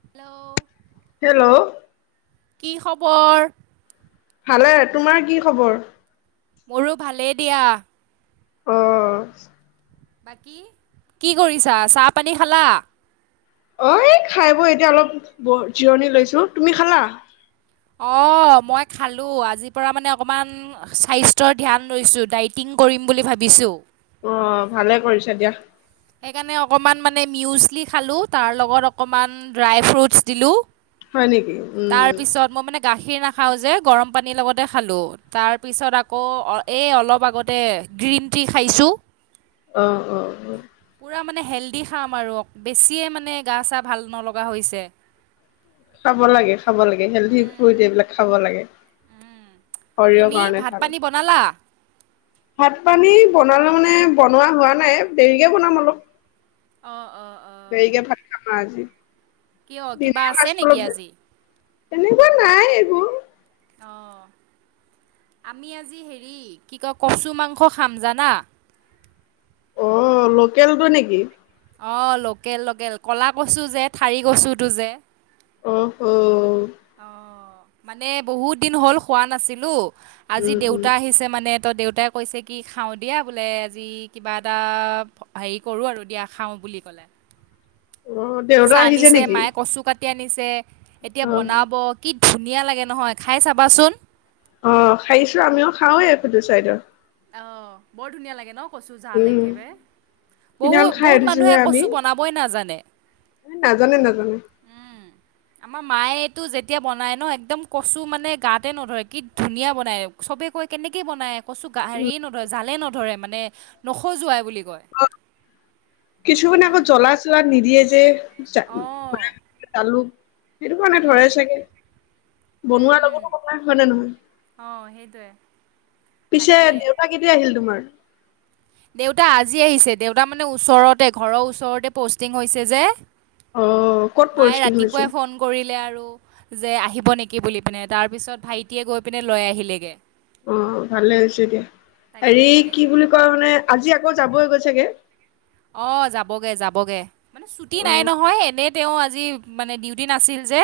Hello hello. কি খবৰ? ভালে। তোমাৰ কি খবৰ? মোৰো ভালেই দিয়া। অ'। বাকী কি কৰিছা? চাহ পানী খালা? অ, এই খাই বৈ এতিয়া অলপ ব জিৰণি লৈছো, তুমি খালা? অ, মই খালো। আজিৰ পৰা মানে অকমান স্বাস্থ্যৰ ধ্যান লৈছো, দাইটিং কৰিম বুলি ভাবিছো। অ', ভালে কৰিছা দিয়া। সেইকাৰণে অকমান মানে মিউজলি খালো তাৰ লগত অকমান ড্ৰাই ফ্ৰুটছ দিলো হয় নেকি তাৰ উম পিছত মই মানে গাখীৰ নাখ খাওঁ যে গৰম পানীৰ লগতে খালো। তাৰপিছত আকৌ অ এই অলপ আগতে গ্ৰীণ টি খাইছোঁ। অ অ অ। পোৰা মানে হেল্ডি খাম আৰু বেছিয়ে মানে গা চা ভাল নলগা হৈছে। খাব লাগে খাব লাগে হেল্ডি ফ্ৰুত এইবিলাক খাব লাগে। শৰীৰৰ তুমি কাৰণে ভাত ভাল। পানী বনালা? ভাত পানী বনালো মানে বনোৱা হোৱা নাই দেৰিকে বনাম অলপ। অঁ অঁ অঁ দেৰিকে ভাত খাম আ আজি। কিয় কিবা আছে নেকি আজি? তেনেকুৱা নাই একো। অহ। আমি আজি হেৰি কি কয় কচু মাংস খাম, জানা? অ' লোকেলটো নেকি? অ' লোকেল লোকেল ক'লা কচু যে ঠাৰি কচুটো যে অ'হ অ'। অ মানে বহুত দিন হ'ল খোৱা নাছিলো, আজি উম উম দেউতা আহিছে মানে ত দেউতাই কৈছে কি খাওঁ দিয়া বোলে আজি কিবা এটা হেৰি কৰোঁ আৰু দিয়া খাওঁ বুলি ক'লে। অ', দেউতা চা আহিছে আনিছে নেকি? মায়ে কচু কাট টি আনিছে এতিয়া অ', বনাব কি ধুনীয়া লাগে নহয় খাই চাবাচোন। অ', খাইছো আমিও খাওঁৱে [inaudible] চাইডৰ। অ', বৰ ধুনীয়া লাগে ন কচো জাল উম, একেবাৰে। বহ সিদিনাখন খাই বহুত মানুহে কচু বনাবই নাজানে। নাজানে-নাজানে। আমাৰ মায়েটো যেতিয়া বনায় ন একদম কচু মানে গাতে নধৰে কি ধুনীয়া বনায় চবে কৈয় কেনেকে বনাই কচোন। উম, হেৰি নধৰে, জালে নধৰে মানে নখজোৱাই বুলি কয়। কিছুমান আকৌ উম, জ্বলা চলা নিদিয়ে যে অঁ জালুক সেইটো কাৰণে ধৰেই চাগে। উম বনোৱাৰ উম লগতো কথা হয় নে নহয়? অঁ সেইটোৱে পিছে তাকে দেউতা কেতিয়া আহিল তোমাৰ? দেউতা আজি আহিছে। দেউতা মানে ওচৰতে, ঘৰৰ ওচৰতে পষ্টিং হৈছে যে অ', ক'ত মায়ে পষ্টিং হৈছে? ৰাতিপুৱাই ফোন কৰিলে আৰু। যে আহিব নেকি বুলি পিনে, তাৰ পিছত ভাইটিয়ে গৈ পিনে লৈ আহিলেগে। অ' ভালে হৈছে দিয়া। হেৰি তাকে কি বুলি কয় মানে আজি আকৌ যাব হৈ গৈছোগে। অ' যাবগে, যাবগে মানে ছুটি নাই অ', নহয়। এনে তেওঁ আজি মানে ডিউটি নাছিল যে।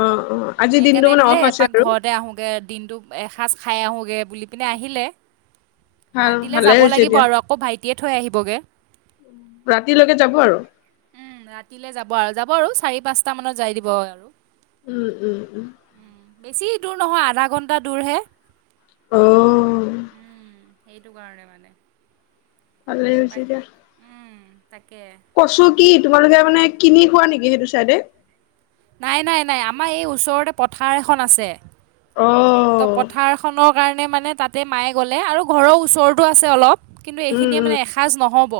অ', অ', আজিৰ দিনটো সেইকাৰণে মানে বোলে অফ আছে এপাক আৰু ঘৰতে আহোগে দিনটো এসাঁজ খাই আহোঁগৈ বুলি পিনে আহিলে। ভাল ৰাতিলৈ ভালে যাব হৈছে লাগিব দিয়া। আৰু আকৌ ভাইটিয়ে থৈ আহিবগে। ৰাতিলৈকে যাব আৰু উম, ৰাতিলে যাব আৰু যাব আৰু চাৰি, পাঁচটা মানত যাই দিব আৰু উম, উম, উম। বেছি দূৰ নহয়, আধা ঘণ্টা দূৰহে। অহ'। উম, সেইটো কাৰণে মানে। ভালে বাইক উম। তাকে কছু কি তোমালোকে মানে কিনি খোৱা নেকি সেইটো চাইডে? নাই, নাই, নাই আমাৰ এই ওচৰতে পথাৰ এখন আছে। অ তো পথাৰখনৰ কাৰণে মানে মানে তাতে মায়ে গ'লে আৰু ঘৰৰ ওচৰতো আছে অলপ। কিন্তু উম এইখিনিয়ে উম মানে এসাঁজ নহ'ব।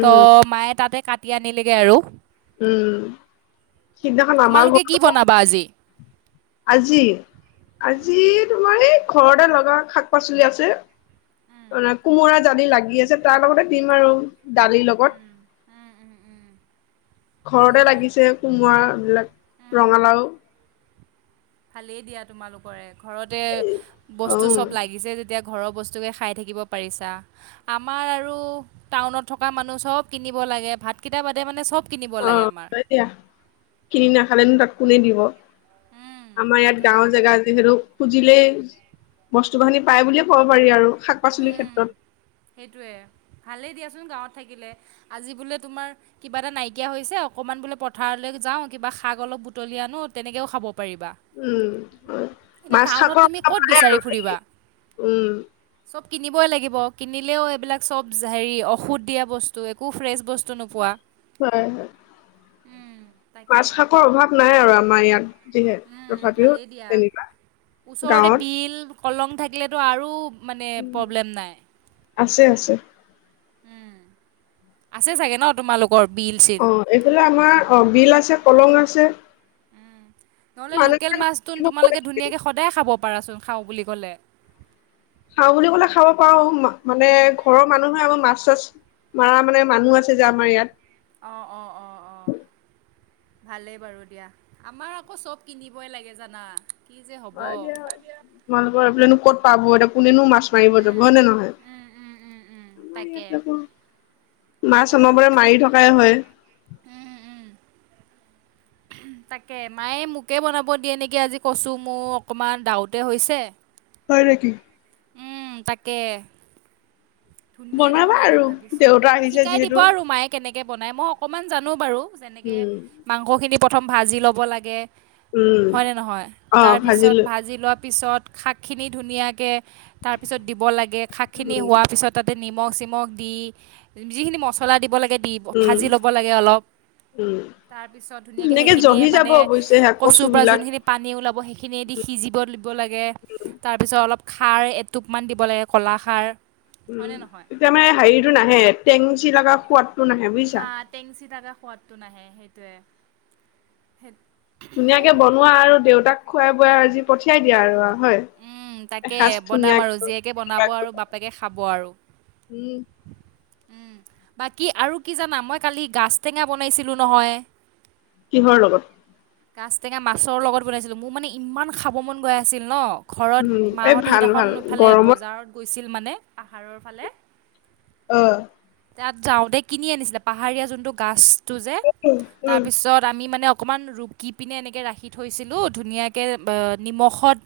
ত' মায়ে তাতে কাটি আনিলেগে আৰু। উম'। সিদিনাখন আমাৰ তোমালোকে কি ঘৰত, বনাবা আজি আজি, আজি তোমাৰ এই, ঘৰতে লগা শাক-পাচলি আছে কোমোৰা জালি লাগি আছে তাৰ লগতে দিম আৰু দালিৰ লগত। উম। ভাল ঘৰতে ভাল লাগিছে কোমৰা এই বিলাক, ৰঙালাও। দিয়া তোমালোকৰে ঘৰতে অ বস্তু চব লাগিছে যেতিয়া ব খ [inaudible] লাগে ভাতকেইটা বাদে মানে চব কিনিব লাগে আমাৰ অ' দিয়া কিনি নাখালেনো তাক কোনে দিব। উম আমাৰ ইয়াত সেইটোৱে গাওৰ জেগা যিহেতু। দিলেই বস্তু বাহিনি পাই বুলিয়ে ক'ব পাৰি আৰু শাক-পাচলিৰ ক্ষেত্ৰত সেইটোৱে ভালেই দিয়াচোন গাঁৱত থাকিলে, আজি বোলে তুমাৰ কিবা এটা নাইকিয়া হৈছে, অকনমান বোলে পথাৰলৈ যাওঁ কিবা বি শাক অলপ বুটলি আনো তেনেকেও খাব পাৰিবা উম এতিয়া মাছ টাউনত থাকৰ তুমি কথা ক'ত ভালে বিচাৰি ফুৰিবা আৰু। উম' চব কিনিবই লাগিব। কিনিলেও, এইবিলাক চব হেৰি ঔষধ দিয়া বস্তু একো ফ্ৰেছ বস্তু নোপোৱা। হয়, হয় তাকে মাছ, শাকৰ অভাৱ নাই আৰু আমাৰ ইয়াত। যিহে উম তথাপিও ভালেই দিয়া তেনেকুৱা ওচৰতে গাঁৱত। বিল কলং থাকিলেতো আৰু মানে উম। প্ৰব্লেম নাই। আছে আছে উম' আছে চাগে ন তোমালোক অ' এইফালে আমাৰ অ' বিল আছে, কলং আছে। নহলে মানুহ লোকেল মাছটো তোমালোকে ধুনীয়াকে সদায় খাব পাৰাচোন। খাওঁ বুলি ক'লে। খাওঁ বুলি ক'লে খাব পাৰো মানে ঘৰৰ মানুহে আমাৰ মাছ চাছ মৰা মানে মানুহ আছে যে আমাৰ ইয়াত। অ', অ', অ', অ। ভালেই বাৰু দিয়া, আমাৰ আকৌ চব কিনিবই লাগে জানা। কি যে হ'ব হয়, এ দিয়া। তোমালোকৰ এইফালেনো ক'ত পাব এতিয়া কোনেনো মাছ মাছ মাৰিব যাব উম হয় নে নহয়? উম উম উম উম আমাৰ তাকে ইয়াত আকৌ, মাছ সেইটোৱে অনবৰটে মাৰি থকাই হয়। উম উম [inaudible] তাকে, মায়ে মোকে বনাব দিয়ে নেকি আজি কছো মোৰ অকমান দাউতে হৈছে। হয় নেকি। তাকে। ধুনীয়াকে বনাবা বনাই দিম আৰু ভাবিছো। দেউতা আহিছে শিকাই দিব যিহেতু। আৰু মায়ে কেনেকে বনাই, মই অকনমান জানো বাৰু। এনেকৈ উম, মাংসখিনি প্ৰথম ভাজি ল'ব লাগে। উম, হয় নে নহয়? তাৰ অ' পিছত ভাজিলো। ভাজি লোৱা। তাৰ পিছত শাকখিনি ধুনীয়াকৈ তাৰপিছত দিব লাগে, শাকখিনি উম, হোৱাৰ পিছত তাতে নিমখ চিমখ দি, যিখিনি মছলা দিব লাগে, দি উম, ভাজি ল'ব লাগে অলপ। উম, তাৰ পিছত ধুনীয়াকে সেইখিনিয়ে জহি যাব মানে অৱশ্যে সেয়া কচু কচুৰ পৰা বিলাক। যোনখিনি পানী ওলাব সেইখিনিয়ে দি সিঁজি। জীব দিব লাগে। তাৰপিছত অলপ খাৰ এটোপমান দিব লাগে, ক'লা খাৰ। উম, হয়নে নহয় এতিয়া মানে হেৰিতটো নাহে, টেঙচি লগা খোৱাত হা, টেংচি থাকা সোৱাদটো নাহে সেইটোয়ে। সেই ধুনীয়াকে অ' বনোৱা আৰু দেউতাক খুৱাই বোৱাই আজি পঠিয়াই দিয়া আৰু, হয়। উম, তাকে এসাঁজ বনাম আৰু, ধুনীয়াকৈ জীয়েকে বনাব আৰু বাপেকে খাব আৰু। উম, উম, বাকী আৰু কি জানা মই কালি গাজ টেঙা বনাইছিলোঁ নহয়। কিহৰ লগত? গাছ টেঙা মাছৰ লগত বনাইছিলো, মোৰ মানে ইমান খাব মন গৈ আছিল ন ঘৰত উম, এ ভাল ভাল গৰমত আছিল মানে পাহাৰৰ ফালে। আহ, তাত যাওঁতে কিনি আনিছিলে পাহাৰীয়া যোনটো গছটো যে, উম, তাৰপিছত আমি মানে অকমান ৰুকি পিনে ৰাখিছিলোঁ থৈছিলোঁ ধুনীয়াকে ব নিমখত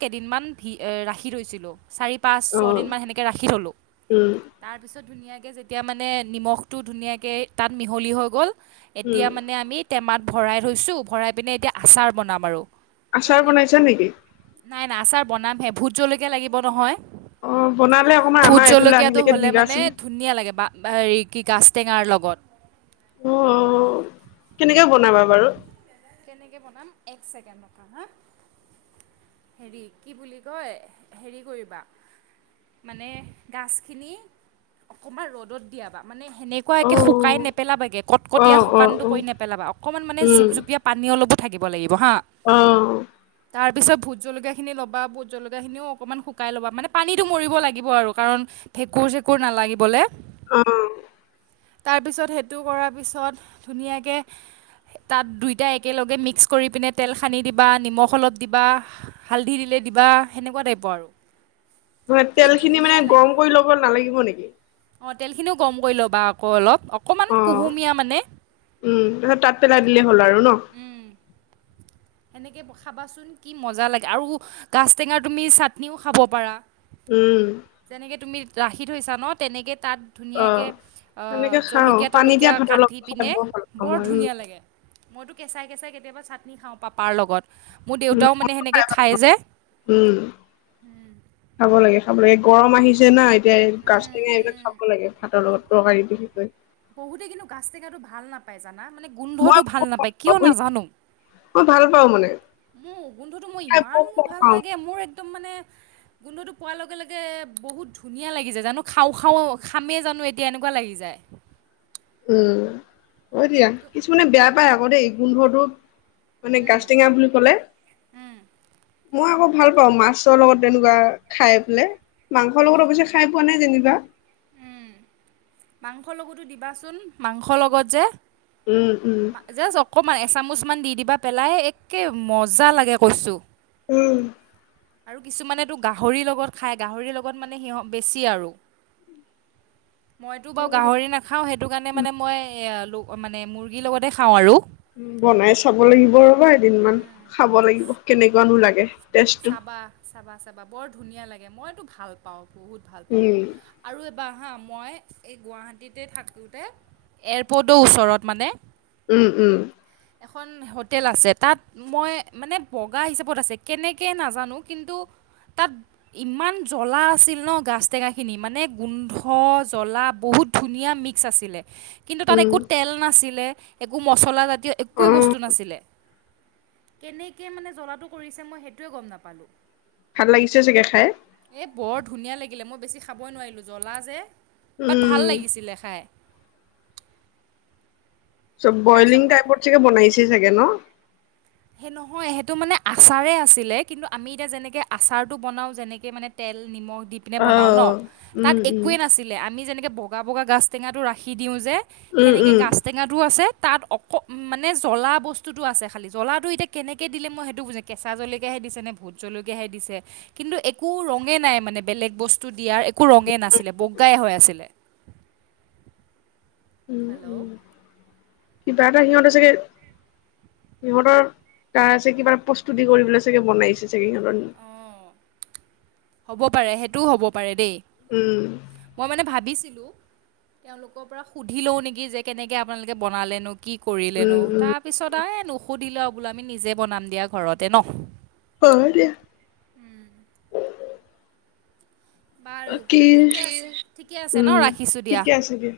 কেইদিন মান ভি ৰাখি থৈছিলো চাৰি পাঁচ, অ, ছয়দিনমান এনেকে ৰাখি থলো, উম, তাৰ পিছত ধুনীয়াকৈ এতিয়া মানে নিমখটো ধুনীয়াকৈ তাত মিহলি হৈ গ'ল। এতিয়া উম। মানে আমি টেমাত ভৰাই থৈছো, ভৰাই পিনে এতিয়া আচাৰ বনাম আৰু। তো আচাৰ এনেকৈতো বনাইছা নেকি? নাই নাই আচাৰ বনামহে, ভোত জলৈকীয়া লাগিব নহয়। অ', বনালে অকমান ভোট আমাৰ এইফালে জলকীয়াটো আহিলেকে হ'লে মানে দিবাচোন। ধুনীয়া লাগে। হেৰি, কি গাছ টেঙাৰ লগত। অ', অ', কেনেকে বনাবা বাৰু? কোনেকে বনাম এক ছেকেণ্ড, ৰবা হা। হেৰি কি বুলি কয়, হেৰি কৰিবা মানে গাছ খিনি অকমান ৰ'দত দিয়াবা মানে সেনেকুৱাকে শুকাই অ', নেপেলাবাগে, কটকটীয়া অ', অ', শুকানটো অ', কৰি নেপেলাবা অকনমান মানে উম, জুপ জুপিয়া অলপও থাকিব লাগিব হা, অ', তাৰ তাৰপিছত ভোট জলকীয়া খিনি ল'বা ভোট জলকীয়াখিনিও অকণমান শুকাই ল'বা, মানে পানীটো মব লাগিব আৰু কাৰণ ভেঁকুৰ চেঁকুৰ নালাগিবলৈ। অ'। তাৰপিছত সেইটো কৰাৰ পিছত ধুনীয়াকে তাত দুই তেতিয়া একেলগে মিক্স কৰি পিনে তেল সানি দিবা নিমখ অলপ দিবা, হালধি দিলে দিবা, এনেকুৱা হ'ব আৰু। ম কি তেল খিনি মানে ধুনীয়া গৰম কৰি ল'ব নালাগিব নেকি? অ তেলখিনিও গম কৰি ল'বা আকৌ অলপ অকণমান অ', কুহুমীয়া মানে। দিলে হ'ল আৰু ন। এনেকে খাবাচোন কি মজা লাগে আৰু কাচ টেঙা তুমি চাটনিও খাব পাৰা। উম। যেনেকে তুমি ৰাখি থৈছা ন, তেনেকে তাত ধুনীয়াকে অ'। অ' সেনেকে খাওঁ, জলকীয়া পানী দিয়া তলকীয়া ভাতৰ কাট চাটি লগত খাই পিনে বৰ ভাল পাওঁ বৰ মই, উম, ধুনীয়া লাগে মইতো কেচাই - কেচাই কেতিয়াবা চাটনি খাও পাপাৰ লগত। মোৰ উম, দেউতাও মানে মইও সেনেকে খাই ভাল খায় পাওঁ, যে। উম। খাব লাগে খাব লাগে গৰম আহিছে না এতিয়া এই গাজ টেঙা এইবিলাক খাব লাগে ভাতৰ লগত তৰকাৰি বিশেষকৈ বহুতে কিন্তু গাজ টেঙাতটো ভাল নাপায় জানো। নাই মানে মই গোন্ধটো ভাল নাপায় কিয় নাজানো। মই ভাল পাওঁ মানে মোৰ গোন্ধুটো মোৰ খাই ইমান বহুত মোৰ ভাল পাওঁ লাগে মোৰ একদম মানে গোন্ধটো পোৱাৰ লগে - লগে বহুত ধুনীয়া লাগি যায় জানো খাও - খাও খামেই জানো এতিয়া এনেকুৱা লাগি যায়। [inaudible] উ অ' দিয়া তো কিছুমানে বেয়া পাই আকৌ দেই গোন্ধটো মানে কা টেঙা বুলি কলে মই আকৌ। ভাল পাওঁ মাছৰ লগত তেনেকুৱা খাই পেলাই, মাংসৰ লগত অৱশ্যে খাই পোৱা নাই যেনি [unintelligible] মাংসৰ লগতো দিবাচোন মাংসৰ লগত যে উম - উম। মান এচামোচ মান দি দিবা পেলাই একে মজা লাগে কৈছোঁ। উম আৰু কিছুমানেতো গাহৰিৰ লগত খাই গাহৰিৰ লগত মানে সিহ বেছি আৰু [inaudible] মইতো বাৰু গাহৰি নাখাও সেইটো কাৰণে মানে মই ল মানে মুৰ্গীৰ লগতে খাও আৰু। উম, বনাই চাব লাগিব ৰ'বা এদিন মমান খাব লাগিব কেনেকুৱানো লাগে। টেষ্টটো চাবা- চাবা- চাবা বৰ ধুনীয়া লাগে মইতো ভাল পাও। বহুত ভাল পাও উম আৰু এবাৰ হা মই এই গুৱাহাটীতে থাকোতে এয়াৰপৰ্টৰ ওচৰত মানে উম - উম। এখন হোটেল আছে, তাত মই মানে বগা হিচাপত আছে কেনে কে নাজানো কিন্তু তাত ইমান জ্বলা আছিল ন গাছ টেঙা খিনি মানে গোন্ধ জ্বলা বহুত। ধুনীয়া মিক্স আছিলে। কিন্তু তাত একো উম তেল নাছিলে একো মচলাজাতীয় একোৱেই অ বস্তু নাছিলে। কেনেকে মানে জ্বলাটো কৰিছে মই সেইটোৱে গম নাপালো। ভাল লাগিছে চাগে খাই? বৰ ধুনীয়া মই বেছি খাবই নোৱাৰিলো জলা যে ব ভাল উম লাগিছিল খাই। চব খাই বইলিং চাবা টাইপৰ চে বনাইছে চাগে ন। সেই নহয় সেইটো মানে আচাৰে আছিলে কিন্তু আমি এতিয়া যেনেকে আচাৰটো বনাও যেনেকে মানে তেল নিমখ দি পিনে অ বনাওঁ ন' তাত উম উম একোৱেই নাছিলে, আমি যেনেকৈ বগা, বগা গাজ টেঙাটো ৰাখি দিওঁ যে উম সেনেকে উম গাছ টেঙাটোয়ো আছে, তাত অকমানে জ্বলা বস্তুতো আছে খালি জ্বলাটো এতিয়া কেনেকে দিলে মই সেইটো বুজোঁ কেঁচা জলকীয়াহে দিছেনে, ভূত জলকীয়াহে দিছে কিন্তু একো ৰঙে নাই মানে বেলেগ বস্তু দিয়াৰ একো ৰঙে নাছিলে, বগাই হৈ আছিলে। হেল্ল', কি এটা হিহতে চাগে সিহতৰ তাৰছে কিবা প্ৰস্তুতি কৰিবলৈ চাগে বনাইছে চাগে সিহতৰ অঁ হ'ব পাৰে সেইটোও হ'ব পাৰে দেই উম মই মানে ভাবিছিলো। তেওলোকৰ পৰা সুধি লও নেকি যে কেনেকৈ আপোনালোকে বনালেনো। কি কৰিলেনো উম উম তাৰ পিছত আ নুসুধিলো বোলো আমি নিজে বনাম দিয়া ঘৰতে ন। হয় দিয়া। বাৰু বাকী ঠিকে, ঠিকে আছে উম ন' ৰাখিছোঁ দিয়া। ঠিকে আছে দিয়া